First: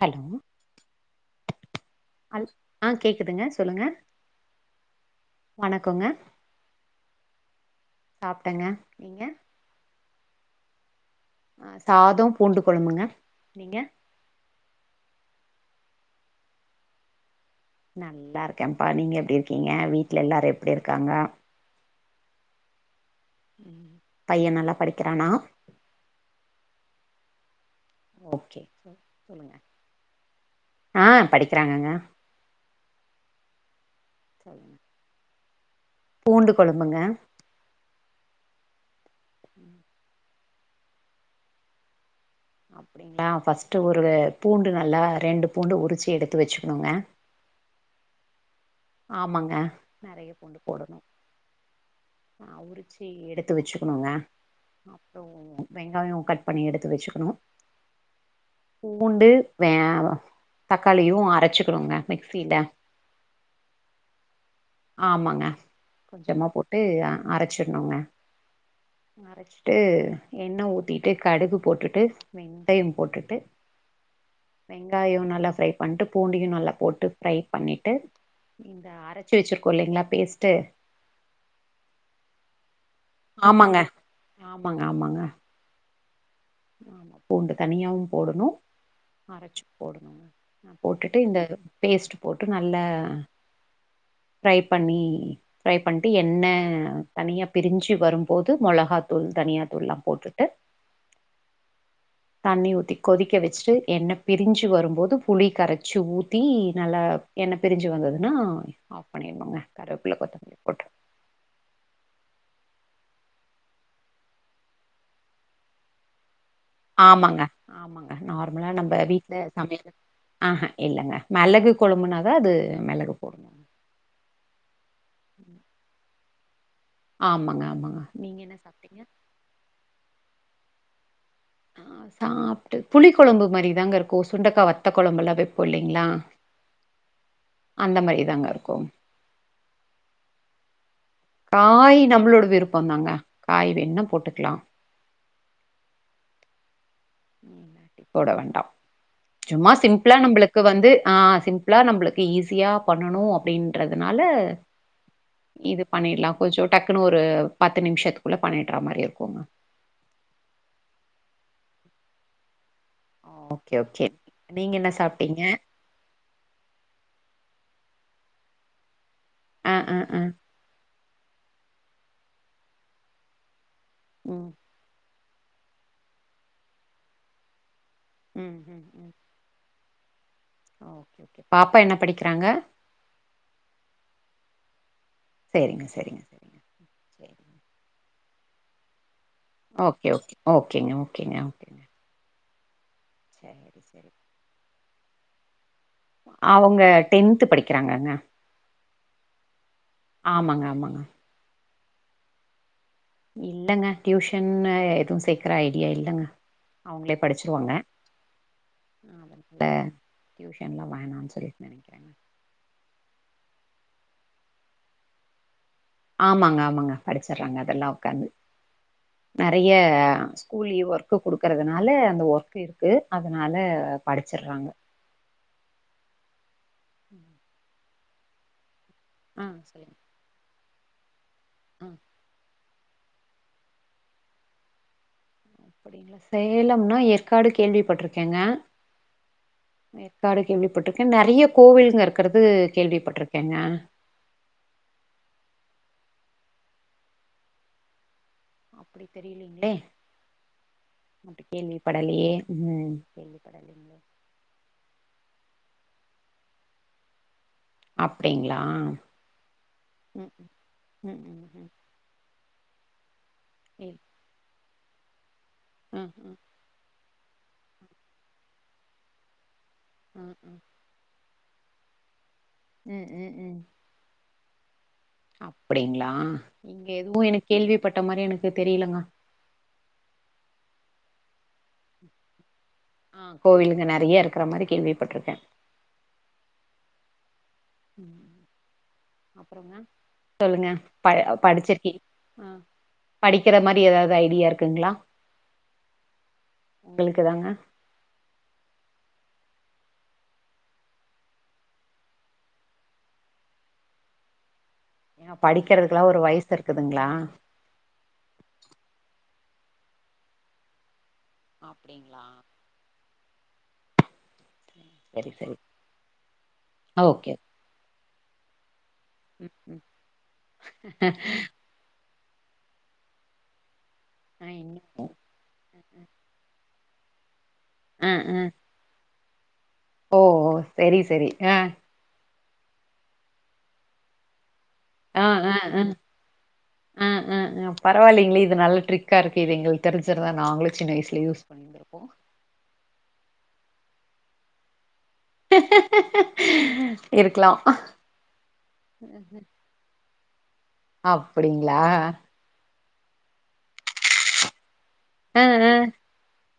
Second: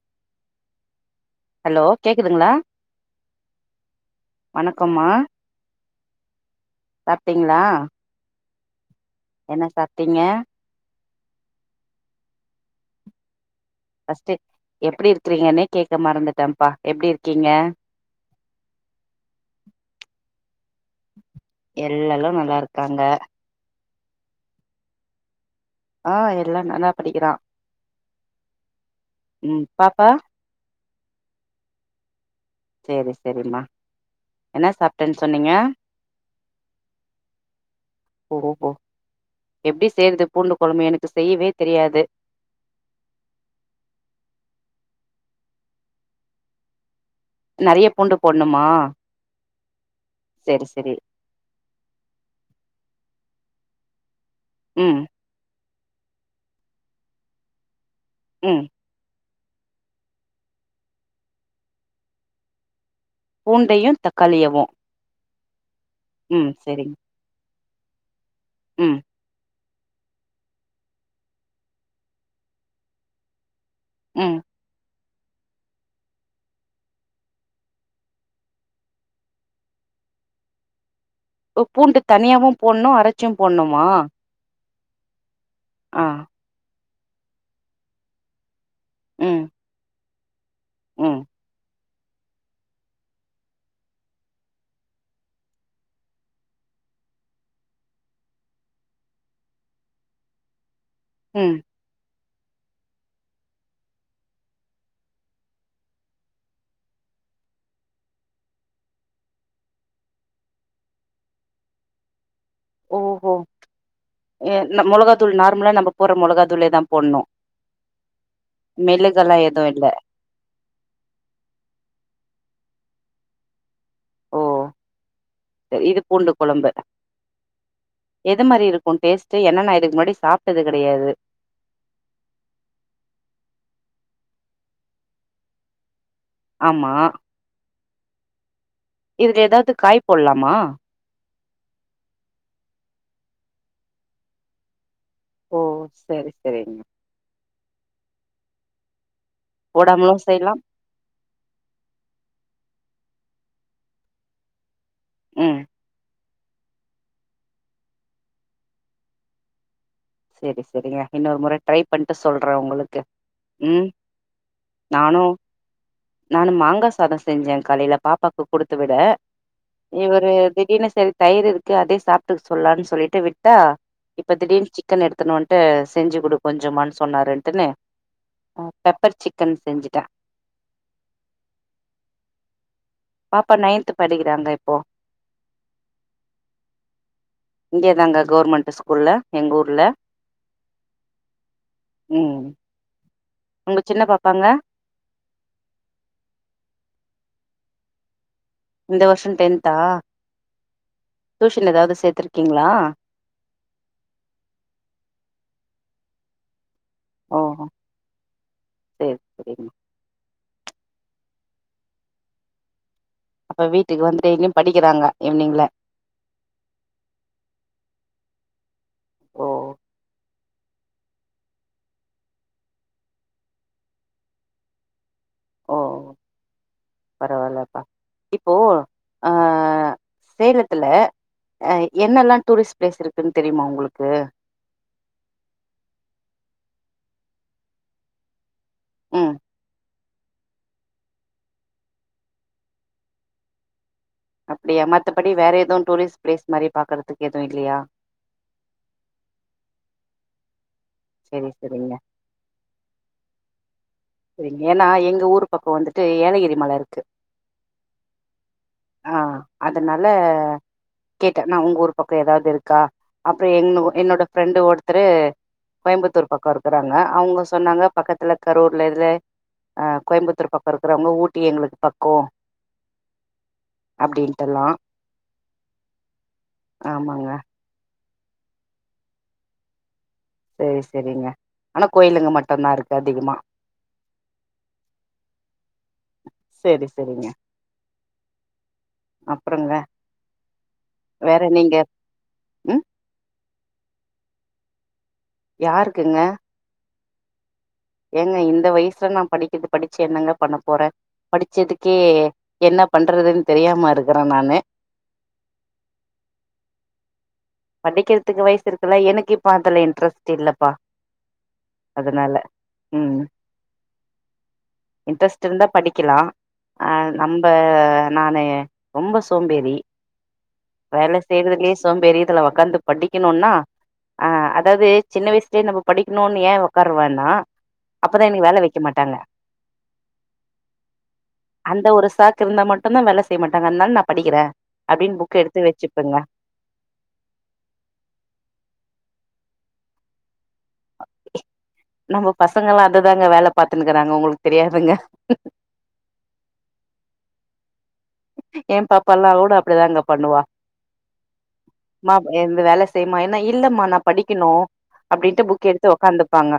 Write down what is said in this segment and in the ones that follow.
hello hello கேக்கு ஹல் ஆ கேக்குதுங்க சொல்லுங்க வணக்கம்மா வணக்கோங்க சாப்ட்டீங்ளா சாப்ட்டங்க நீங்க என்ன சாப்டீங்க ஆ சாதோ பூண்டு கொழம்புங்க நீங்க ஃபஸ்ட்டு எப்டி இருக்குறீங்கனே கேக்க மறந்துட்டன்ப்பா எப்டி இருக்கீங்க நல்லா இருக்கேன்ப்பா நீங்க எப்டி இருக்கீங்க வீட்ல எல்லாரு எப்டி இருக்காங்க எல்லாலு நல்லா இருக்காங்க பையன் நல்லா படிக்கிறானா ஆ எல்லா நல்லா படிக்கிறான் ஓகே சொ சொல்லுங்க ம் பாப்பா ஆ படிக்கிறாங்கங்க சேரி சேரிம்மா என்ன சொல்லுங்க சாப்டன் சொன்னீங்க பூண்டு கொழம்புங்க ஓ ஹோ எப்டி செய்றது பூண்டு கொழம்பு எனக்கு செய்யவே தெரியாது அப்டிங்ளா ஃபஸ்ட்டு ஒரு பூண்டு நல்லா ரெண்டு பூண்டு உரிச்சி எடுத்து வச்சுக்குணுங்க நெறைய பூண்டு போட்ணுமா ஆமாங்க நெறைய பூண்டு போடணு ஆ உரிச்சி எடுத்து வச்சுக்குணுங்க ம் அப்றோ ம் வெங்காயோ கட் பண்ணி எடுத்து வச்சுக்குணு ம் பூண்டு வேவு தக்காளியவு அரைச்சிக்குணுங்க மிக்ஸில பூண்டையு தக்காளியவு ஆமாங்க கொஞ்சமா ம் போட்டு செரிங் அரச்சிர்ணுங்க ம் அரச்சு ட்டு எண்ண ஊத்திட்டு கடுகு போட்டுட்டு வெந்தயம் போட்டுட்டு ம் வெங்காயோ நல்லா ஃப்ரை பண்ட்டு பூண்டையையு நல்லா போட்டு ஃப்ரை பண்ணிட்டு இந்த அரச்சி வெச்சிருக்கோ இல்லைங்ளா பேஸ்ட்டு ஓ பூண்டு தனியாவு போட்னு அரச்சி ஆமாங்க போட்னுமா ஆமாங்க ஆமாங்க ஆ பூண்டு தனியாவு போட்னு ம் அரச்சி போட்னுங்க போட்டுட்டு ம் இந்த பேஸ்ட் போட்டு நல்லா ஃப்ரை பண்ணி ஃப்ரை பண்ட்டு எண்ண தனியா பிரிஞ்சி வரும்போது மொளகாத்தூள் தனியாத்தூள்லா போட்டுட்டு ம் தண்ணி ஊத்தி கொதிக்க வச்சிட்டு எண்ண பிரிஞ்சி வரும்போது புளி கரச்சி ஊத்தி நல்லா என்ன பிரிஞ்சி வந்ததுன்னா ஆஃப் பண்ணிக்கோங்க கருவேப்ல கொத்தமல்லி போட்டு ஒ ஓ எ இந்த மொளகா தூள் நார்மலா நம்ம போட்ற மொளகா தூளே தா போட்ணு ஆமாங்க ஆமாங்க நார்மலா நம்ம மெளகெல்லா வீட்ல எதுவு இல்ல சமையல் ஆ ஹா இல்லங்க மெளகு கொழம்புனாதா அது மெளகு போட்னூ ஓ இது பூண்டு கொழம்பு ஆமாங்க ஆமாங்க என்னென்னா இதுக்கு முன்னாடி சாப்டது கெடையாது சாப்புட்டு புளி கொழம்பு மாதிரிதாங்க இருக்கு சுண்டைக்கா வத்த கொழம்புல்லா வெப்போ இல்லங்ளா ஆமா அந்த மாரி தாங்க இருக்கு இதுல ஏதாது காய் போட்லாமா காய் நம்மளோட விருப்போதாங்க காய் வேண்ணா போட்டுக்கலா ஓ செரி செரிங்க போட வேண்டாம் சும்மா போடாமலு சிம்பிளா செய்யலா நம்மளுக்கு வந்து ஆ சிம்பிளா நம்மளுக்கு ஈஸியா பண்ணணு அப்டின்றதுனால ம் இது பண்ணிட்லா கொஞ்சோ டக்குன்னு ஒரு பத்து நிமிஷத்துக்குள்ள பண்ணிட்ற மாரி இருக்குங்க சேரி சேரிங்க இன்னொரு மொற ட்ரை பண்ணிட்டு சொல்ற உங்களுக்கு ஓ ஓகே ம் ஓகே நீங்க என்ன நானு சாப்டீங்க நானு மாங்கா சாதோ செஞ்சே காலையில பாப்பாக்கு குடுத்து விட ஆ ஆ ஆ இவரு திடீனு செரி தயிர் இருக்கு அதே சாப்புட்டுக்க சொல்லலாம்னு சொல்லிட்டு விட்டா இப்ப ம் திடீர்னு சிக் சிக்கன் எடுத்துனு வன்ட்டு செஞ்சி குடு கொஞ்ச சொன்னாரு இட்டுனு ம் ம் ம் பெப்பர் சிக் சிக்கன் செஞ்சிட்டே ஓகே ஓகே பாப்பா என்ன படிக்கிறாங்க பாப்பா நைன்த் படிக்கிறாங்க இப்போ செரிங்க செரிங்க இங்கயேதாங்க கவர்மெண்ட் ஸ்கூல்ல எங்க ஊர்ல ஓகே ஓகே ஓகேங்க ஓகேங்க ஓகேங்க ம் உங்க சரி சின்ன சரி பாப்பாங்க அவுங்க டென்த்து படிக்கிறாங்கங்க இந்த வருஷோ டென்த்தா ஆமாங்க ஆமாங்க டியூஷன் ஏதாவது சேத்திருக்கீங்ளா இல்லங்க டியூஷன்ன எதுவு சேக்கற ஐடியா இல்லங்க அவுங்களே ஓ படிச்சிடுவாங்க சேரி அதனால சேரிங்க டியூஷன்லா வேணான்னு சொல்லி நெனைக்கிறேங்க அப்ப வீட்டுக்கு வந்து டெயிலியு படிக்கிறாங்க ஈவ்னிங்ல ஆமாங்க ஆமாங்க படிச்சிட்றாங்க அதெல்லா ஒக்காந்து ஓ நெறைய ஸ்கூல் லீவு ஒர்க் ஒர்க் கொடுக்குறதுனால அந்த ஒர்க் இருக்குது அதனால படிச்சடுறாங்க ஓ பரவலப்பா இப்போ ஆ ம் சொல்லுங்க சேலத்துல அ ஆ என்னலா டூரிஸ்ட் பிளேஸ் இருக்குன் தெரியுமா உங்களுக்கு அப்டிங்களா சேலம்னா ஏற்காடு கேள்விப்பட்டிருக்கேங்க ‌அஹ் எற்காடு கேள்விப்பட்டிருக்கே நெறய கோவிலுங்க இருக்கிறது கோள்வி பட்டிருக்கோங்க கேள்விப்பட்டுருக்கேங்க அப்டியா மத்தபடி வேற ஏதுவூ டூரிஸ்ட் பிளேஸ் மாரி பாக்குறதுக்கு எதுவூ இல்லயா அப்டி தெரியலீங்களே அப்டி செரி செரிங்க கேள்விப்படலையே ம் கேள்வி படலிங்களோ சரிங்க ஏன்னா எங்க ஊரு பக்கம் வந்துட்டு ஏலகிரி மல இருக்கு அப்டிங்களா ஆ அதனால ம் ம் கேட்டே ம் நா ம் உங்க ஊர்க் பக்கோ ஏதாது இருக்கா அப்புறம் எங் இல் என்னோட ஃப்ரெண்டு ஒருத்தரு ம் கோயம்புத்தூர் ம் ம் பக்கோ இருக் கறாங்க அவுங்க சொன்னாங்க பக்கத்து கரூர்ல இதுலே அ கோயம்புத்தூர் பக்கோ ம் இருக் கிறவங்க ஊட்டி எங்களுக் பக்கோ ம் ம் ம் அப்டின்டு எல்லா அப்டிங்களா இங்க எதுவூ ஆமாங்க எனக்கு கேள்விபட்ட மாரி எனக்கு தெரியலங்க சேர் சரிங்க ஆனா கோயிலுங்க மட்டுதா இருக்கு ஆ அதிகமா கோவிலுங்க நெறைய இருக்கிற மாரி கேள்விப்பட்டிருக்கே சேரி சரிங்க ம் அப்றங்க சொல்லுங்க பய் வேற நீங்க படிச்சுருக்கிங் ம் படிக்கிற மாரி ஏதாது ஐடியா இருக்குங்ளா யாருக்குங்க உங்களுக்கு தாங்க ஏங்க இந்த வய்சுல நா படிக்கறது படிச்சு என்னங்க பண்ண போறே படிச்சதுக்கே என்ன பண்றதுன் தெரியாம இருக்கறே நானு னா படிக்கறதுக்கு லா ஒரு வய்சு இருக்குதுங்ளா படிக்கறதுக்கு வயிசு இருக்குல்ல எனக்கு இப்ப அதுல இன்ட்ரெஸ்ட் இல்லப்பா அப்டிங்களா அதுனால ம் ஹூம் சரி இன்ரெஸ்ட் சரி இருந்தா படிக்கலா அ ஓகே நம்ப நானு ரொம்ப ம் சோம்பேறி ம் வேல செய்யறதுலயே சோம்பேறி இதுல ஒக்காந்து படிக்கணுன்னா ஆ அதாது சின்ன வயிசுலயே நம்ம படிக்கணுன்னு ஏன் ஒக்காரு வேன்னா ஆ அப்பதா ஆ எனக்கு வேலை வைக் க மாட்டாங்க ஓ செரி செரி ஆங் இதெ ஒரு சாக் திருந்தா மட்டுதா வேல செய்ய மாட்டாங்க அந்னால நா படிக்கிறே அப்டின்னு ஆ புக் ஹா எடுத்து ஹாங் வச்சுப்பேங்க அ ஆ ஹாங் பரவா இல்லிங்களே இது நல்ல ட்ரிக்கா இருக்கே இது எங்களுக்கு தெரிஞ்சிருந்தா நாங்களூ சின்ன வயிசுல யூஸ் அணிந்திருப்போ நம்ம பசங்கல்லா அதுதாங்க வேல பாத்துன்னுஸகிறாங்க உங்களுக் தெரியாதுங்க இருக்லா என் பாப்ப எல்லார் கூட அப்டிதா தாங்க பண்ணுவா அப்டிங்கிளா ஏந்து வேல செய்யுமா ஏன்னா இல்லமா நா படிக்கணு அப்டின்ட் ஆ புக் ஆ எடுத்து ஒக்காந்துப்பாங்க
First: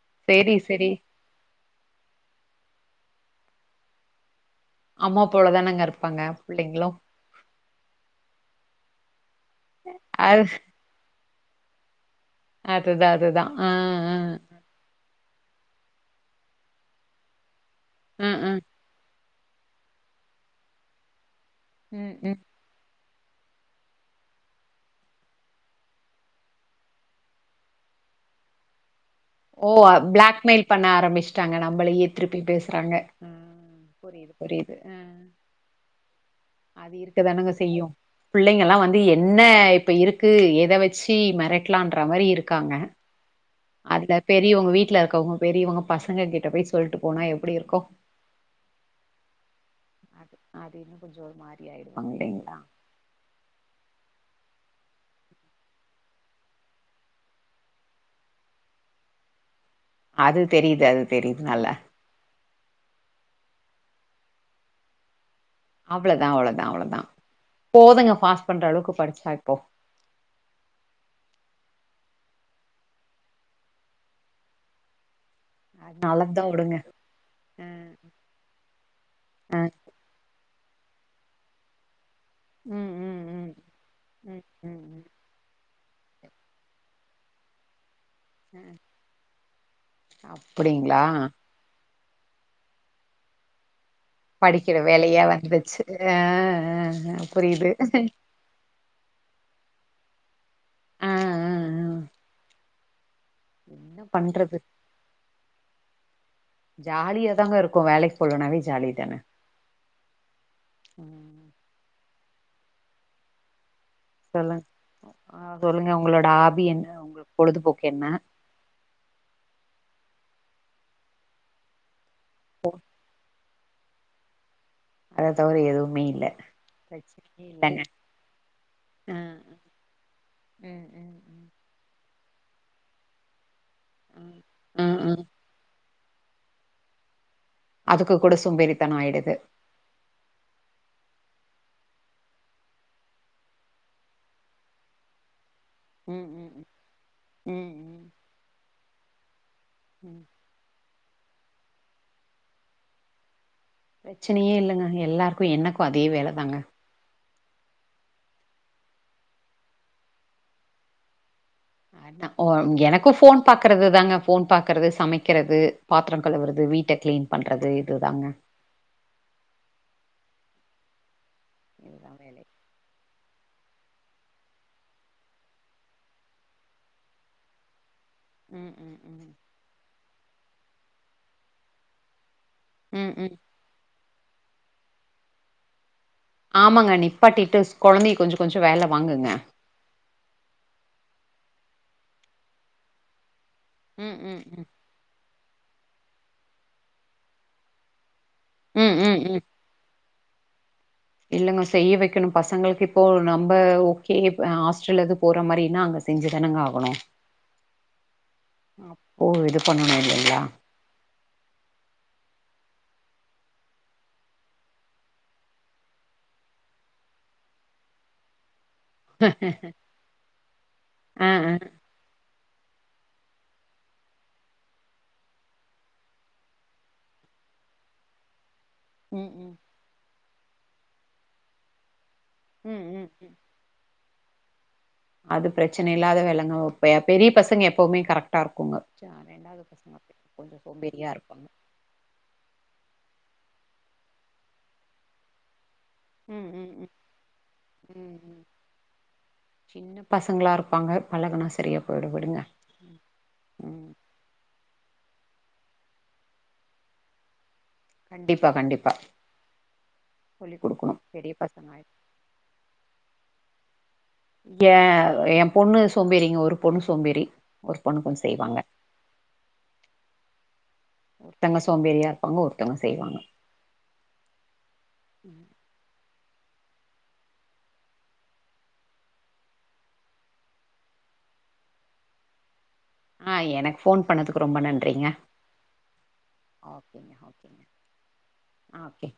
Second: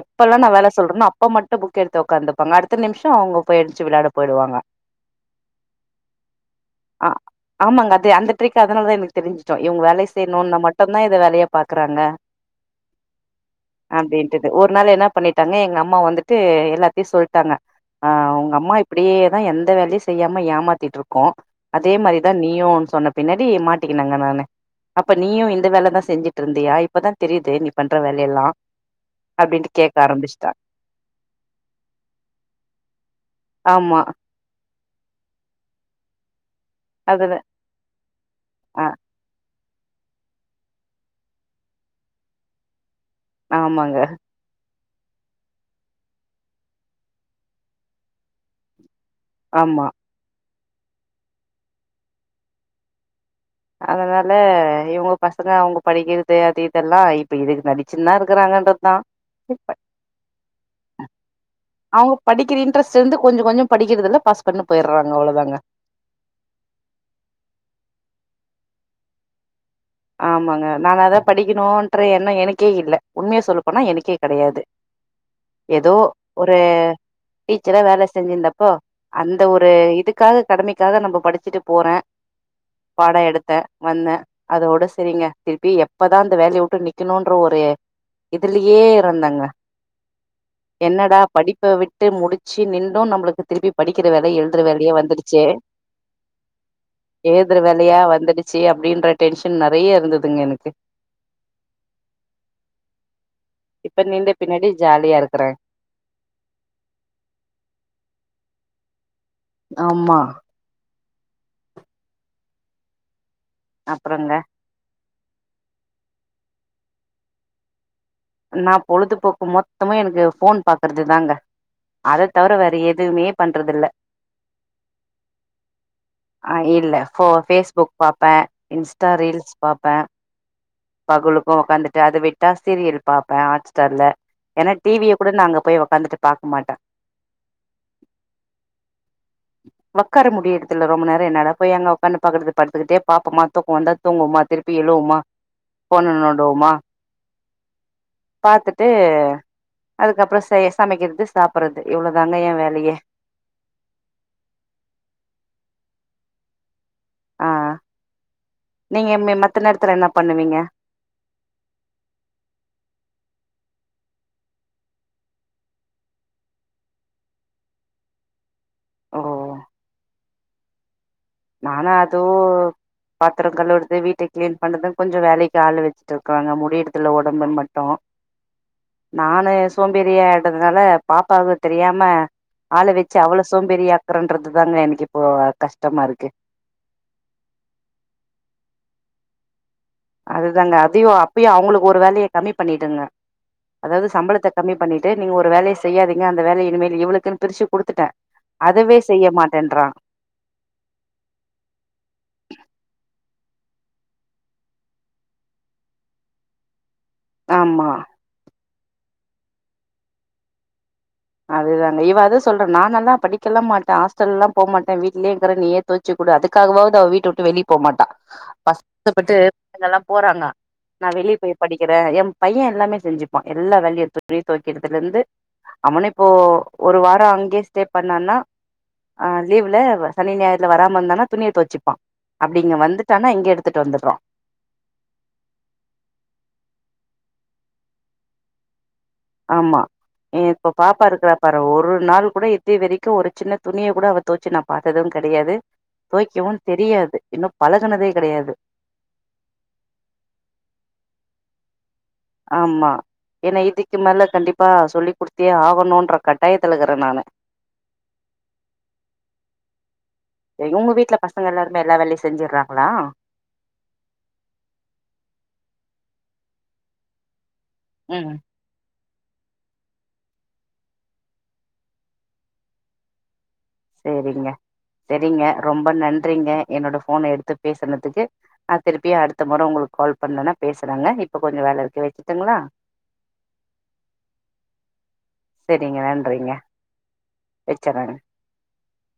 எப்பெல்லா நா செரி வேல செரி சொல்றேன்னோ அப் அப்ப மட்டு புக் எடுத்து ஒக்காந்துப்பாங்க அடுத்த நிம்ஷோ அவங்க போயி எந்துச்சு வெளாட போய்டுவாங்க அம்மா போல தானங்க இருப்பாங்க புள்ளைங்களு அ ஆமாங்க அது அந்த டிரிக் அதுனால தா எனக்கு தெரிஞ்சுடோம் இவுங்க வேல அது செய்ணுன்னா மட் டுந்தா இத வேலயா பாக்குறாங்க அதுதா அதுதா அ அ முன்னால என்ன பண்ணிட்டாங்க எங்க அம்மா வந்துட்டு எல்லாத்தயு சொல்ட்டாங்க அ ஆ ஆ உங்க அம்மா இப் அப்டியே தா எந்த வேலையு செய்யாம ஏமாத்திட்டிருக்கோ அதே ம் மாரி தா ம் நீயு சொன்ன பின்னடி மாட்டிக்கினேங்க நானு அப்ப நீயு இந்த வேலதா செஞ்சிட்டு ருந்தியா இப்பதா தெரியுது நீ பண்ற வேல யெல்லா ஒ பிளாக் மெயில் பண்ண ஆரம்பிச்சுட்டாங்க நம்மளயே திருப்பி பேசுறாங்க அ ஆமா புரியுது புரியுது அது அதுல இருக்கதானங்க செய்யு புள்ளைங்கலா ஆ வந்து என்ன இப்ப இருக்கு எத வச்சி மெரட்டலான்ற மாரி இருக்காங்க ஆமாங்க அதுல பெரியவங்க வீட்ல இருக்கவங்க பெரியவங்க பசங்க கிட்ட போய் சொல்ட்டு போனா எப்டி இருக்கு ஆமா அது அது கொஞ்சோ ஒரு மாரி ஆயிருப்பாங்க இல்லிங்களா அதனால இவங்க பசங்க அவங்க படிக்கிறது அது இதெல்லா இப்ப இதுக்கு நடி சின்னா இருக்கறாங்கன்ற தா அது தெரியுது அது தெரியுது நல்லா அவங்க படிக்கிற இன்ட்ரெஸ்ட் இருந்து கொஞ்சொ கொஞ்சொ படிக்கிறதில பாஸ் பண்ணி போயிட்றாங்க அவ்ளதாங்க அவ்ளதா அவ்ளதா அவ்ளதா போதுங்க பாஸ் பண்ற அளவுக்கு படிச்சா இப்போ ஆமாங்க நாங்க அதா படிக்கணுன்ற எண்ணொ எனக்கே இல்ல உண்மைய சொல்லப்போனா எனக்கே கெடையாது [inaudible] ஏதோ அது நல்லதுதா ஒரு வுடுங்க அ டீச்சரா வேல செஞ்சிர்ந்தப்போ அந்த அ ஒரு இதுக்கு க்காக கடமைக்காக நம்ம படிச்சுட்டு போறே ம் பட ம் ம் எடுத்தெ வந்தெ ம் ம் அதோட சரிங்க திருப்பி எப்பதா அந்த வேலயை விட்டு நிக்கணுன்ற ஒரு ம் இதுலயே இருந்தங்க அ அப்டிங்களா என்னடா படிப்ப விட் விட்டு முடிச்சு நிண்டோ நம்மளுக்கு திருப்பி படிக்கிற வேலை எழுதுற படிக்கிற வேலையெ வேலையா வந்துருச்சே வந்துச்சு அ அ அ எழுதுற புரியுது வேலையா வந்துடுச்சு ச்சி அப்டின்ற டென்ஷன் நெறைய இருந்ததுங்க எனக்கு ஆ ஆ ஆ என்ன இப்ப நிண்ட பண்றது பின்னாடி ஜாலியா இருக்றே ஜாலியாதாங்க இருக்கு வேலைக்கு போலனாவே ஜாலி தான ஆமா ம் அப்புறங்க சொல்லுங்க சொல்லுங்க உங்களோட ஆபி என்ன உங்க பொழுதுபோக்கு என்ன நா பொழுதுபோக்கு மொத்தமு எனக்கு ஃபோன் பாக்குறது தாங்க அத தவிர வேற எதுமே பண்றதில்ல அத தவிர எதுவுமே இல்ல அ இல்ல போ பிரச்சனையே இல்லங்க ஃபேஸ்புக் பாப்பே இன்ஸ்டா ஆ ரீல்ஸ் பாப்பே ம் ம் பகழுக்கு ஒக்காந்துட்டு அது வெட் சீரியல் பாப்பே ஹாட்ஸ்டார்ல ம் ஏன்னா ம் டிவிய ம் கூட நா அங்க போய் ஒக்காந்துட்டு பாக்க மாட்டே அதுக்கு கூட சோம்பேறித்தன ஆயிடுது ஒக்கார முடியர்துல ரொம்ப நேர என்னால பொய் அங்க ஒக்கான்னு பாக்றது படுத்துக்கிட்டே பாப்போமா தூக்க வந்தா தூங்குவோமா திருப்பி எழுவோமா ஃபோன ம் ம்ம் நோண்டுவோமா ம் ம் பாத்துட்டு ம் அதுக்கப்ற சமைக்கறது சாப்பிட்றது இவ்ளோதாங்க ஏ வேலையே பிரச்சனையே இல்லங்க எல்லாருக்கு எனக்கு அதே வேலதாங்க ஆ ஆ நீங்க மத்த நேரத்தில என்ன பண்ணுவீங்க ஓ எனக்கு போன் பாக்குறது தாங்க போன் பாக்குறது சமைக்கிறது பாத்ர கழுவுறது வீட்ட க்ளீன் பண்றது இதுதாங்க ஓ நானா இதுதா அது வேலை பாத்ர கழுவுறது வீட்ட க்ளீன் பண்ணறது கொஞ்சொ வேலைக்கு ஆள் வச்சுட்டு இருக்காங்க முடியர்துல்ல உடம்பு மட்டு ம் ம் ம் நானு சோம்பேரியியாடுதுனால பாப்பாவுக்கு தெரியாம பால ம் வச்சு ம் அவள சோம்பேறியா ஆக்குறன்றது தாங்க எனக்கு இப்போ கஷ்டமா இருக்கு ஆமாங்க நிப்பாட்டிட்டு குழந்தைய கொஞ்சொ கொஞ்சொ வேலைய வாங்குங்க அதுதாங்க அதயு அப்பயு அவங்களுக்கு ஒரு வேலய கம்மி பண்ணிடங்க அதாவ்து ம் ம் சம்பளத்த ம் கம்மி பண்ணி ட்டு நீங்க ஒரு வேலய செய்யாதிங்க அந்த வேலைய இன்மேல் இவ்வளுக்குன்னு பிரிச்சு குடுத்துட்டே ம் அதுவே ம் செய்ய ம் மாட்டேன்றா இல்லங்க செய்ய வைக்கணு பசங்களுக்கு இப்போ நம்ம ஓகே ஹாஸ்டல் எது போற மாரினா அங்க செஞ்சு தானங்க ஆகணு ஆமா அப்போ இது பண்ணணும் இல்லங்லா அதுதா இவ அது சொல்றா நான் எல்லாம் படிக்கலா மாட்டேன் ஹாஸ்டல்லாம் போமாட்டேன் வீ்ட்லேயக்கிற நீயே தோச் சு குடு அதுக்காவது அவ வீட்ட விட்டு வெளிய போ மாட்டா கஷ் டப்பட்டு எல்லாம் போறாங்க நான் ஆ வெளியே ஆ போய் படிக் றேன் என் பையன் எல்லாமே செஞ்சுப்பான் எல்லா வேலயு துணி தொவைக்கிறதுல இருந்து அவனே இப்போ ஒரு வாரம் அங்கேயே ஸ்டே பண்ணான்னா ம் ம் லீவ்ல சனி ஞாயிர்ல வராம இருந்தானா துணிய தொவச்சிப்பான் அப்டி இங்க ம் ம் வந்துட்டானா ம் இங்கே எடுத்துட்டு வந்துறான் அது பிரச்சன இல்லாத வேலங்க பெரிய பசங்க எப்பவுமே கரெக்ட்டா இருக்குங்க ச- ரெண்டாவது ஆமா பசங்க கொஞ்சோ இப்போ பாப்பா சோம்பேறியா இருக்றா இருப்பாங்க பாரு ஒரு நாள் கூட இது வரைக்கும் ஒரு சின்ன துணிய கூட அவ துவச்சு நான் பாத்ததும் கெடையாது ம் தொவைக்கவும் ம் ம் தெரியாது இன்னும் பழகுனதே ம் ம் கெடயாது சின்ன பசங்களா இருப்பாங்க பழகுனா சரியா போய்டும் விடுங்க ஆமா ஏனா ம் இதுக்கு மேல கண்டிப்பா சொல்லி்க்குடுத்தே ஆகணும்ன்ற கட்டாயத்துல இருக்றேன் நானு கண்டிப்பா கண்டிப்பா சொல்லி் உங்க குடுக்கணு வீட்ல பெரிய பசங்க எல்லாருமே ஆயி எல்லா வேலையும் செஞ்சுறாங்களா இங்க என் பொண்ணு சோம்பேறிங்க ஒரு பொண்ணு சோம்பேறி ஒரு பொண்ணு கொஞ்சம் ம் செய்வாங்க ஒருத்தவங்க சோம்பேறியா இருப்பாங்க ஒருத்தவங்க செய்வாங்க சேரிங்க செரிங்க ரொம்ப நன்றிங்க என்னோட போன எடுத்து பேசனதுக்கு அது திருப்பி அடுத்த முற உங்களுக்கு கால் பண்ணனா பேசுறங்க இப்ப கொஞ்சம் வேல இருக்க வச்சுட்டுங்ளா ஆ எனக்கு போன் பண்ணதுக்கு ரொம்ப நன்றிங்க செரிங்க நன்றிங்க ஓகேங்க ஓகேங்க வச்சர்றேங்க ஆ ஓகே